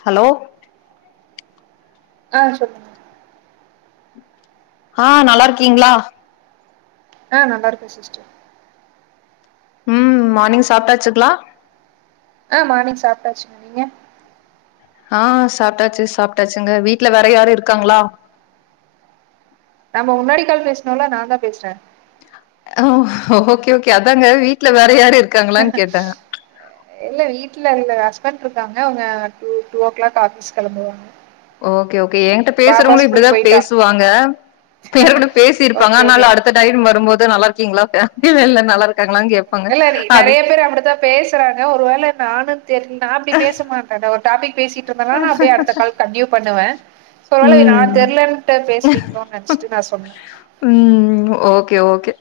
Hello ஆ சொப் ஆ நல்லா இருக்கீங்ளா ஆ நல்லார்க்கே சிஸ்டர் ம் மார்னிங் சாப்ட்டாச்சுங்ளா ஆ மார்னிங் சாப்பிட்டாச்சுங்க நீங்க ஆ சாப்டாச்சு சாப்டாச்சுங்க வீட்ல வேற யாரு இருக்காங்ளா நம்ம முன்னாடிக் கால் பேச்னோல நாந்தா பேச்ற ஓகே ஓகே அதாங்க வீட்ல வேற யாரு இருக் ஹாஹ இல்ல வீட்ல இல்ல ஹஸ்பண்ட்ருக்காங்க அவுங்க two two o'clock office கிளம்புவாங் ஓகே ஓகே ஏங்கிட்ட பேசுறவுங்களு இப்டிதா போயிட்டா பேசுவாங்க பேரு கூட பேசிர்ப்பாங்க ஓகே ஓகே அதனால அடுத் அந்த டைம் வரும்போது நல்லார்க்கீங்ளா இல்லல்ல நல்லா இருக்காங்ளான் கேப் தெர்ல எனிக் நெறைய பேர் அப்டித்தா பேசுறாங்க ஒரு வேள நானு தெர் நா அப்டி பேச மாட்டேங்க ஒர் டாபிக் பேசிட்ருந்தனா நா அப்டியே அடுத்த கால் கண்டியூ பண்ணுவே சொர்வேள நா ம் தெர்லன்டு பேசுறீங்ளோன் நெனச்சிட்டு நா சொன்னே ம் ஓகே ஓகே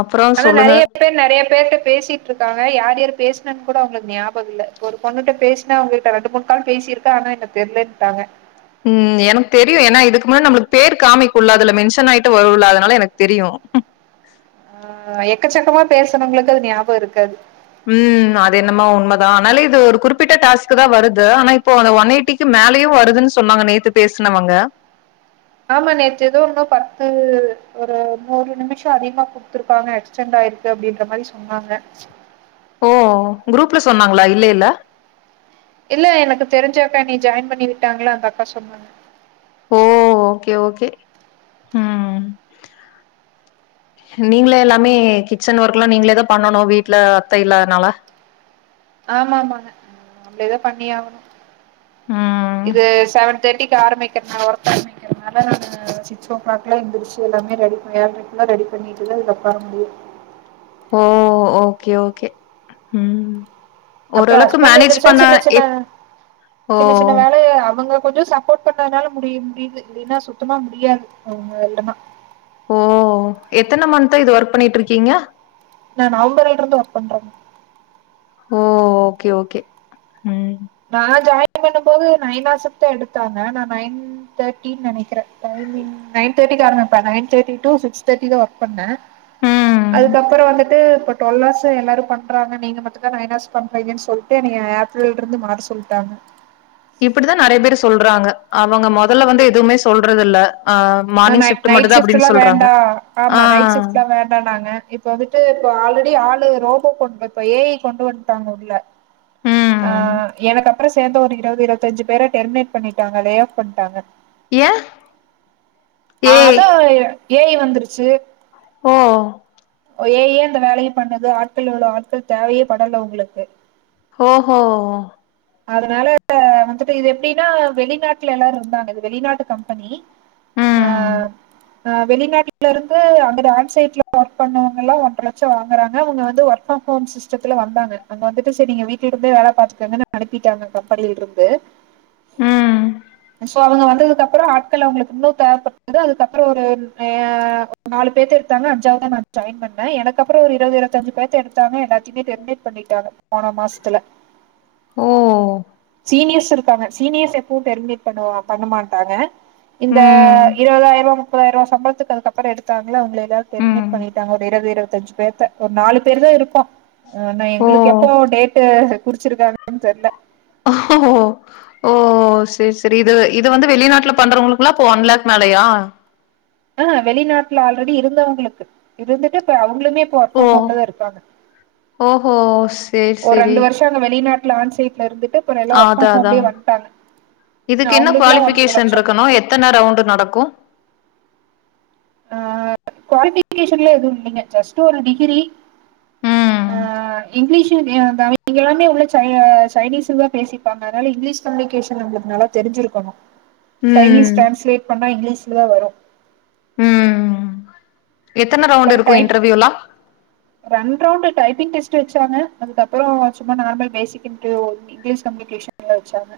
அப்றோ ஆனா சொல்லுங்க நறிய பே பேர் நறைய பேர்ட பேசிட்ருக்காங்க யார் யாரு பேசுனன் கூட அவுங்ளுக் ஞாபகம் இல்ல இப்ப ஒரு பொண்ணுட்ட பேச் நா அவுங்ககிட்ட ரெண்டு மூண் கால் பேசியிருக்கா ஆனா என்ன தெர்லன்ட்டாங்க ம் எனக் தெரியு ஏனா இதுக்கு முன்னே நம்புளுக்கு பேர் காமிக்குல அதுல மென்ஷன் ஆயிட்டு வருல அதனால எனக் தெரியு ஆ எக்கச்சக்கமா பேசுனவுங்களுக்கு அது ஞாபகம் இருக்காது ம் அது என்னமோ உண்மதா ஆனாலு இது ஒரு குறிப்பிட்ட டாஸ்கு தா வருது ஆனா இப்போ அந்த ஒன் எயிட்டி மேலயு வருதுன் சொன்னாங்க நேத்து பேச்னவங்க ஆமா நேற்று ஏதோ இன்னு பத்து ஒரு நூறு நிமிஷோ அதிகமா குத்துருப்பாங்க எக்ஸ்டெண்ட் ஆயிருக்கு அப்டின்ற மாரி சொன்னாங்க ஓ குரூப்ல சொன்னாங்ளா இல்லேல்ல இல்ல எனக்கு தெரிஞ்ச அக்கா என்னய ஜாயின் பண்ணி விட்டாங்ளா அந்த அக்கா சொன்னாங்க ஓ ஓகே ஓகே ம் நீங்ளே எல்லாமே கிச்சன் ஒர்க்லா நீங்ளே தா பண்ணனு வீட்ல அத்தை இல்லாத்னால ஆமாமாங்க நம்ளேதா பண்ணியாகணு ம். இது செவன் தேர்ட்டிக் க ஆரம்பிக்கர் நா ஒர்க் ஆரம்பிக்கரனால நானு சிக்ஸ் ஓக் கிளாக்லா எந்திரிச்சி எல்லாமே ரெடி பய ஏழ்ரைக் ஃபுல்லா ரெடி பண்ணிட்டுதா இதுல ஒக்கார முடியு ஓ ஓகே ஓகே ம் அப்றோ ஓரளவுக்கு ஹஸ்பண்ட்டு மேனேஜ் எந்திரிச்சா பண்ண சின்ன சின்ன எத் ஓ! சின்ன சின்ன வேலைய அவங்க கொஞ்சோ சப்போர்ட் பண்ணதுனால முடியு முடிது இல்லினா சுத்தமா முடியாது அவுங்க இல்லனா ஓ எத்தன மன்த்தா இது ஒர்க் பண்ணிட்ருக்கீங்க நா நவும்பர்ல்ருந்து ஒர்க் பண்றேங்க ஓ ஓகே ஓகே ம் நா ஜாயின் பண்ணம்போது நைனாசத்தா எடுத்தாங்க நா நைன் நைன் தேர்ட்டின் நெனைக்றே டைமிங் நைன் தேர்டிக்கு ஆரமிப்பா நைன் தேர்ட்டி டு சிக்ஸ் தேர்ட்டிதா ஒர்க் பண்ணே ம். அதுக்கப்பறோ வந்துட்டு பொட் டுவல் ஹார்ஸ எல்லாரும் பண்றாங்க நீங்க மட்டுந்தா நைன் ஹார்ஸ் பண்றீங்கன் சொல்ட்டு எனைய ஆப்ரல்ருந்து மாத் சொல்ட்டாங்க இப்புடிதா நெறைய பேரு சொல்றாங்க அவங்க மொதல்ல வந்து எதுவுமே சொல்றது இல்ல ஆ ஆ மார்னிங் நை ஷிஃப்ட் மட்டும் நைட் தான் அப்படின்னு ஷிஃப்டுலா சொல்றாங்க. வேண்டா ஆ. ஆமா நைட் ஷிஃப்ட்லா வேண் டானாங்க இப்ப வந்துட்டு இப்ப ஆல்ரெடி ஆளு ரோபோ கொண்போ இப்ப ஏ ஐ கொண்டு வன்ட்டாங்க உள்ள அ ம். எனக்கப்பறோ சேந்த ஒரு இருவது இருவத்தஞ்சி பேர டெர்மினேட் பண்ணிட்டாங்க லே ஆஃப் பண்ட்டாங்க ஏ ஆ அதா ஏ ஐ வந்துருச்சு ஓ ஏ ஐ அந்த வேலயப் பண்ணுது ஆட்களுல ஆட்கள் தேவையேப் படல உங்ளுக்கு ஓஹோ அதனால வந்துட்டு இது எப்டினா வெளிநாட்ல எல்லாருந்தாங்க இது வெளிநாட்டு கம்பெனி ஆ ம். ஆ வெளிநாட்லருந்து அங்கத ஆன் சைட்ல ஒர்க் பண்ணவங்கல்லா ஒன்ற லட்சோ வாங்கறாங்க அவுங்க வந்து ஒர்க் ஃப்ரம் ஹோம்ஸ் இஷ்டத்துல வந்தாங்க அங்க வந்துட்டு செரி நீங்க வீட்லருந்தே வேல பாத்துக்கங்கனு அனுப்பிட்டாங்க கம்பெனில்ருந்து ம். சோ அவுங்க வந்ததுக்கப்பறோ ஆட் கள் அவுங்ளுக்கு இன்னு தேவப்பட்டது அதுக்கப்பறோ ஒரு ன் எ ஆ ஒரு நாலு பேத்த எடுத்தாங்க அஞ்சாவதா நான் ஜாயின் பண்ணே எனக்கப்பறோ ஒரு இருவது இருவத்தஞ்சிப் பேத்த எடுத்தாங்க எல்லாத்தியுமே டெர்மினேட் பண்ணிட்டாங்க போன மாச்த்துல ஓ ஓ சீனியர்ஸ் இருக்காங்க சீனியர்ஸ் எப்போவும் டெர்மினேட் பண்ணுவோ பண்ண மாட்டாங்க இந்த ம். இருவதாயிரவா முப்பதாயிரவா சம்பளத்துக்கு அதுக்கப்பறோ எடுத்தாங்கள உங்ளே எலாவ் ம். டெர்மினேட் பண்ணிட்டாங்க ஒரு இருவது இருவத்தஞ்சி பேத்த ஒரு நாலு பேருதா இருக்கோ அ இன்னு ஓ! எங்குளுக்கு எப்போ டேட்டு குறிச்சிருக்காங்கன் தெர்ல ஓ ஓ செரி செரி இது இது வந்து வெளிநாட்லப் பண்றவுங்களுக்குலா இப்ப ஒன் லக் மேலயா ஆ வெளிநாட்ல ஆல்ரெடி இருந்தவுங்ளுக்கு இருந்துட்டு இப்ப அவுங்ளுமேப் இப்ப ஒர்க் ஓ! ஃப்ரம் ஹோம்லதா இருக்காங்க ஓஹோ! சரி, ஒரு சரி. ரெண்டு வர்ஷ் த அந்த வெளிநாட்ல ஆன்சைட்ல இருந்துட்டுப் ஆத அதா இதுக்கு என்ன அவங்களுக்குல்லா ஒன்ற குவாலிபிகேஷன் லட்சோ ருக்கனு எத் த்தன ரவுண்டு நடக்கு ஆ குவாலிபிகேஷன்லா எதுவு இல்லிங்க ஜஸ்ட்டு ஒரு டிகிரி ஆ ம் இங்கிலீஷு அ தமி இங்க எல்லாமே உள்ள சைய சைனீஸ்லதாப் பேசிப்பாங்க அதனால இங்கிலீஷ் கம்யூனிகேஷன் நம்மளுக்கு நல்லா தெரிஞ்சிருக்கணு சைனீஸ் ம் டிரான்ஸ்லேட் பண்ணா இங்லீஷ்ல தா வரு ம் எத்தன ரவுண்ட் இருக்கு இன்டர்வியூலா ரெண்ட் ரவுண்ட் டைப்பிங் டெஸ்ட் வச்சாங்க அதுக்கப்பறோ சும்மா நார்மல் பேசிக்கிண்டு இங்கிலஷ் கம்யூனிகேஷன்ல வெச்சாங்க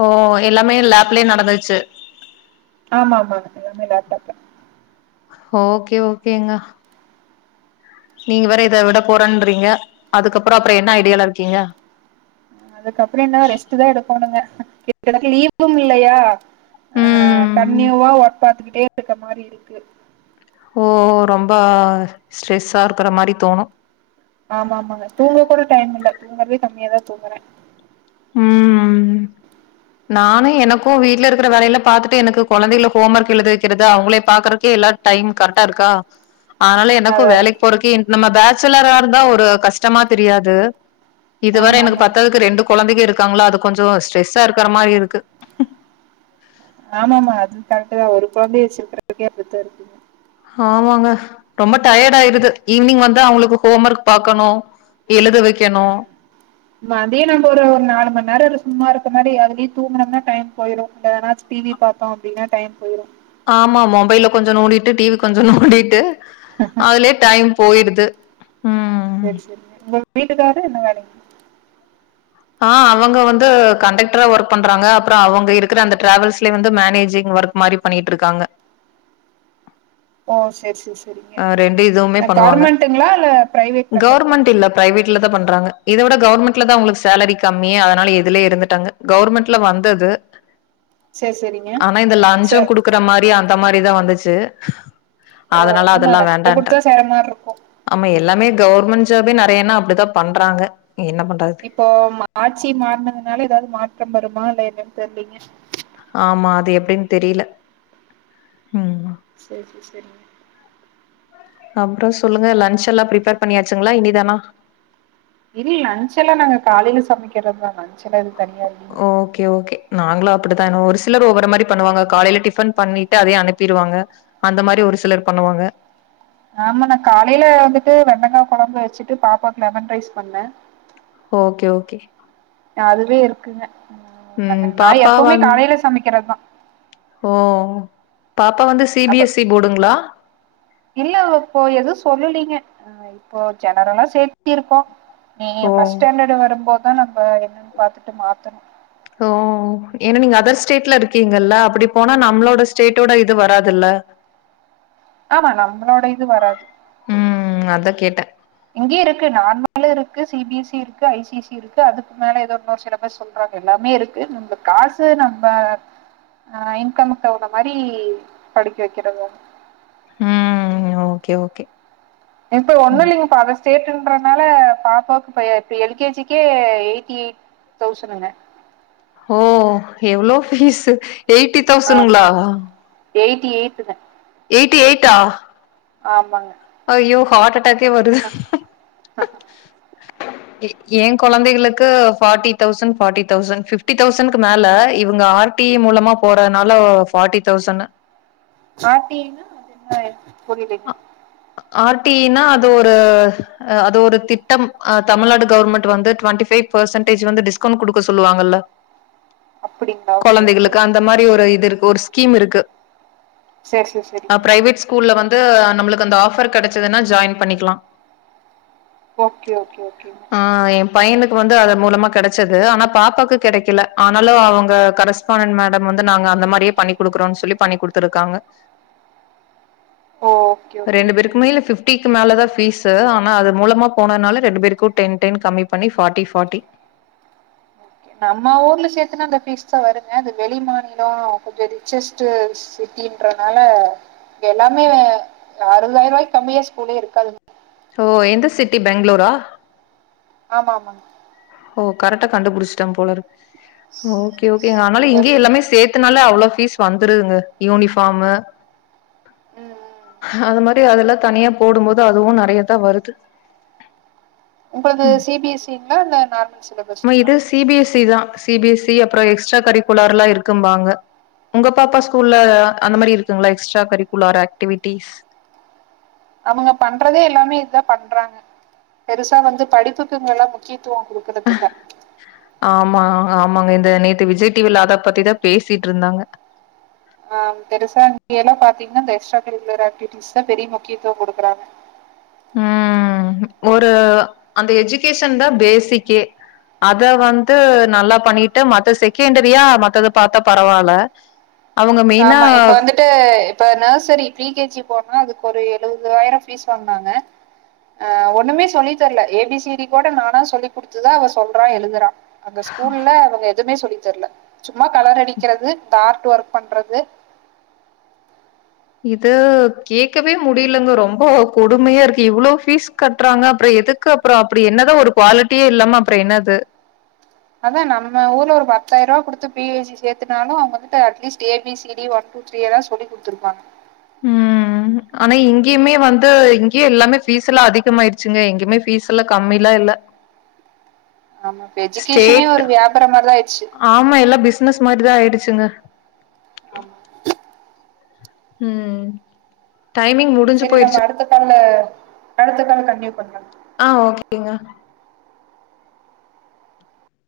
ஓ எல்லாமே லேப்லே நடந்துருச்சு ஆமா ஆமா எல்லாமே லேப்டாப்ல ஓகே ஓகேங்க நீங்க வேற இத விட போறன்றீங்க அதுக்கப்றோ அப்றம் என்ன ஐடியால இருக்கீங்க அதுக்கப்றம் என்ன ரெஸ்ட் தா எடுகோணுங்க எனக்கு லீவும் இல்லயா ஆ ம் கன்யூவா வொர்க் பாத்துக்கிட்டே இருக்க மாரி இருக்கு ஓ ரொம்ப ஸ்ட்ரெஸ்ஸா இருக்குற மாரி தோணு ஆமா ஆமாங்க தூங்க கூட டைம் இல்ல தூங்கறதே கம்மியாதா தூங்கறே ம் ம் ம் நானு எனக்கு வீட்ல இருக்குற வேலயெல்லா பாத்துட்டு எனக்கு கொழந்தைகளுக்கு ஹோம் ஒர்க் எழுத வெக்கிறது அவங்களே பாக்குறக்கே எல்லா டைம் கரெக்டா இருக்கா ஆனால எனக்கு அதா அதா வேலைக்கு போறக்கே நம்ம பேச்சுலராந்தா ஒரு கஷ்டமா தெரியாது இதுவரை ஆமா எனக்கு ஆமாங்க பத்தாததுக்கு ரெண்டு கொழந்தைங்க இருக்காங்களோ அது கொஞ்சோ ஸ்ட்ரெஸ்ஸா இருக்கிற மாரி இருக்கு ஆமாம்மா அது கரெக்ட்டுதா ஒரு கொழந்தைய வெச்சிருக்குறதுக்கே அப்டிதா இருக்கு ஆமாங்க ரொம்ப டயர்ட் ஆயிடுது ஈவினிங் வந்து அவங்களுக்கு ஹோம் ஒர்க் பாக்கணு எழுத வெக்கணு மதியோ நம்ம ஒரு நாலு மணி நேரோ சும்மா இருக்க மாரி அதுலயே தூங்கனம்னா டைம் போயிடும் அதனா டிவி பாத்தோ அப்டின்னா டைம் போயிரு ஆமா மொபைல்ல கொஞ்சோ நோண்டிட்டு டிவி கொஞ்சோ நோண்டிட்டு ம் அதுலயே டைம் போயிடுது செர் செரிங்க உங்க வீட்டுக்காரு என்ன வேலைக் ஆ அவங்க வந்து கண்டக்டரா ஒர்க் பண்றாங்க அப்புறம் அவங்க இருக்கிற அந்த டிராவல்ஸ்லயே வந்து மேனேஜிங் ஒர்க் மாரி பண்ணிகிட்டுருக்காங்க ஓ செர் செர் செ அ ரெண்டு இதுவுமே பண்ணுவாங்க இல்ல பிரைவேட் கவுர்மெண்ட் கண்டக்டருங்களா இல்லப் பிரைவேட்ல தா பண்றாங்க இதவுட கவர்மெண்ட்ல தா அவங்களுக்கு சேலரி கம்மி அதனால இதுலயே இருந்துட்டாங்க கவர்மெண்ட்ல வந்தது செரி செரிங்க ஆனா இந்த லஞ்சொ ச குடுக்குற மாரி அந் த மாரிதா வந்துச்சு ஓ அதனால ஆமா அதல்லா லஞ்ச வேண்டான்டாங்க குடுத்தா சேர மாரி இருக்கு ஆமா எல்லாமே கவர்மெண்ட் ஜாபே நெறையன்னா அப்டிதா பண்றாங்க என்ன பண்றது இப்போ ஆட்சி மாறனதுனால ஏதாவது மாற்றம் வருமா இல்ல என்னன்னு தெர்லீங்க ஆமா அது எப்டின்னு தெரியல ம் செர் செர் செரிங்க அப்றோ சொல்லுங்க லஞ்ச் எல்லா பிரிஃப்பேர் பண்ணியாச்சுங்களா இனிதானா இல்லை லஞ்செல்ல நாங்க காலையில சமைக்கிறதுதா லஞ்செல்லா எது தனியா இல்ல ஓகே ஓகே நாங்களு அப்புடித்தா ஏன்டா ஒரு சிலர் ஒவ்வோரு மாதிரி பண்ணுவாங்க காலையில டிஃபன் பண்ணிட்டு அதயே அனுப்பிருவாங்க அந்த மாதிரி ஒரு சிலர் பண்ணுவாங்க ஆமா நா காலையில வந்துட்டு வெண்டக்கா கொழம்பு வச்சுட்டு பாப்பாவுக்கு லெமன் ரைஸ் பண்ணேன் ஓகே ஓகே அதுவே இருக்குங்கங்க ம் நா பாப்பா எப்பவுமே வந் காலையில சமைக்கிறதுதா ஓ பாப்பா வந்து சி பி அப்ப எஸ் சி போர்டுங்ளா இல்ல இப்போ எதுவு சொல்லைலீங்க இப்போ ஜெனரல்லா சேர்த்தி இருக்கோ நீ ஓ ஃப்ர்ஸ்ட் ஸ்டாண்டர்ட் வரும்போதுதான நம்ம என்னனு பாத்துட்டு மாத்தனு ஓ ஏன்னா நீங்க அதர் ஸ்டேட்ல இருக்கீங்கல்ல அப்டி போனா நம்மளோட ஸ்டேடோட இது வராதுல்ல ஆமா நம்மளோட இது வராது ம் அதா கேட்ட இங்கேயு இருக்கு நார்மலு இருக்கு சி பி எஸ் சி இருக்கு ஐ சி சி இல்ல அதுக்கு மேல ஏதோ ஒன்னு சில பேர் சொல்றாங்க எல்லாமே இருக்கு நம்ம காசு நம்ம ஆ இன்கமுக்கு தகுந்த மாதிரி படிக்க வைக்கிறது ம் ஓகே ஓகே இப்ப ஒண்ணு இல்லைங்கப்பா அது சேட்டுன்றதுனால பாப்பாவுக்கு பாப்பாக்கே இப்ப எல் கே ஜி க்கே எயிட்டி எயிட் தௌசண்ணுங்க ஓ எவ்ளோ பீஸ் எயிட்டி ஆமா தௌசணுங்களா எயிட்டி எய்ட்டுங்க எயிட்டி எயிட்டா ஆமாங்க ஐயோ ஹார்ட்டாடேக்கே வருது ஏ ஏங் கொழந்தைகளுக்கு forty thousand forty thousand fifty தௌசண்ட்ங்க மேல இவங்க ஆள் டீ ஈ மூலமா போறதுனால forty thousand R T E நா அ புரியலைங்க ஆர் டி இ நா அது ஒரு அது ஒரு திட்டம் அ தமிழ்நாடு கவர்மெண்ட் வந்து டுவெண்டி பைவ் பர்சன்டேஜ் வந்து டுவெண்ட்டி ஃபைவ் பெர்ஸன்டேஜ் டிஸ்கவுண்ட் குடுக்க சொல்லுவாங்கல்ல அப்டிங்களா ஓகே ஓகே கொழந்தைகளுக்கு அந்த ஓகேங்க மாதிரி ஒரு இது இருக்கு ஒரு ஸ்கீம் இருக்கு சேரி சேரி ஆ சேரிங்க பிரைவேட் ஸ்கூல்ல வந்து நம்மளுக்கு அந்த ஆஃபர் கிடைச்சதுன்னா ஜாயின் பண்ணிக்கலா ஓகே ஓகே ஓகே ஆ என் பையனுக்கு வந்து அத மூலமா கிடைச்சது ஆனா பாப்பாக்கு கிடைக்கல ஆனாலு அவங்க கரஸ் சோணன் மேடம் வந்து நாங்க அந்த மாதிரியே பண்ணி கொடுக்குறோம்னு சொல்லி பண்ணி கொடுத்துருக்காங்க ஓ ரெண்டு பேருக்குமே இல்ல பிஃப்த் பிஃப்டிக்கு மேல தா பீசு ஆனா அது மூலமா போனதுனால ரெண்டு பேருக்கு டென் டென் கம்மி பண்ணி ஃபாட்டி ஃபாட்டி ஓகே நம்ம ஊர்ல சேர்த்தன்னா அந்த பீஸ் தா வருங்க அது வெளி மாநிலோ கொஞ்சோ ரிச்சஸ்ட் சிட்டின்றனால எல்லாமே ஆறுபதாயிரோ ரூபாக்கு கம்மியா ஸ்கூலே இருக்காது ஓ எந்த சிட்டி பேங்களூரா ஆமா ஆமாங்க ஓ கரெக்டா கண்டுபிடிச்சிட்டே போல இருக்க ஓகே ஓகேங்க ஆனாலு அஹ், இங்கயே எல்லாமே சேர்த் தனால அவ்ளோ பீஸ் வந்துதுருங்க யூனிஃபார்மு ம் ம் அது மாதிரி அதெல்லா தனியா போடும்போது அதுவு நெறைய தா வருது இப்ப இது சி பி எஸ் இ னா அ நார்மல் சில இது சி பி எஸ் சி தா சி பி எஸ் சி அப்றோ எக்ஸ்ட்ரா கரிக்குலர்ல்லா இருக்கும் பாங்க உங்க பாப்பா ஸ்கூல்ல அந்த மாரி இருக்குங்களா எக்ஸ்ட்ரா கரிக்குலர் ஆக்டிவிட்டிஸ் அவங்க பண்றதே எல்லாமே இதுதா பண்றாங்க பெருசா வந்து படிப்புக்குங்கல்லாம் முக்கியத்துவோ குடு க்கறதுல்ல ஆமா ஆமாங்க இந்த நேத்து விஜய் டி விலா அத பத்திதா பேசிட்ருந்தாங்க ஆ பெருசா இங்க எல்லா பாத்தீங்கன்னா இந்த எக்ஸ்ட்ரா கரிக்குலர் ஆக்டிவிட்டிஸ் தா பெரிய முக்கியத்துவ குடுக்குறாங்க ம் ஒரு அந்த எஜுகேஷன் தா பேசிக்கே அத வந்து நல்லா பண்ணிட்டு மத்த செகண்டரியா மத்தத பாத்தா பரவால ஆமா இப்ப வந்து ட்டு இப்ப நர்சரி ப்ரி கே ஜி போட்னுனா அதுக்கு ஒரு எழுவது ஆயிரோ ஃபீஸ் வாங்னாங்க ஆ ஒண்ணுமே சொல்லி தரல ஏ பி சி டி கூட நானா சொல்லி குடுத்துதா அவ சொல்றா எழுதுறா அந்த ஸ்கூல்ல அவங்க எதுவுமே சொல்லித்தர்ல சும்மா கலர் அடிக்கிறது இந்த ஆர்ட் ஒர்க் பண்றது இது கேக்கவே முடியலங்க ரொம்ப கொடுமையா இருக்கு இவ்ளோ ஃபீஸ் கட்றாங்க அப்புறோ எதுக்கு அப்புறோ அப்படி என்னதா ஒரு குவாலிட்டியே இல்லாம அப்புறோ என்னது அதா நம்ம ஊர்ல ஒரு பத்தாயிரூவா குடுத்து பி ஹே ஜி சேத்துனாலு அவுங்கக்கிட்ட at least A B C D one two three தா சொல்லி குடுத்துருப்பாங்க ம் ம் ஆனா இங்கேயுமே வந்து இங்கேயு எல்லாமே ஃபீஸ் எல்லா அதிகமாயிருச்சுங்க எங்குமே ஃபீஸ் எல்லாம் கம்மிலா இல்ல ஆமா இப்ப எஜிகேஷனே ஸ்டேட் ஒரு வியாபாரம் மாரிதா ஆயிச்சு ஆமா எல்லா பிசினஸ் மாரிதா ஆயிடுச்சுங்க ஆமா ம் டைமிங் மு சேரி நம்ம அடுத்த காலு அடுத்த கால் கண்டியூ பண்லா ஆ ஓகேங்க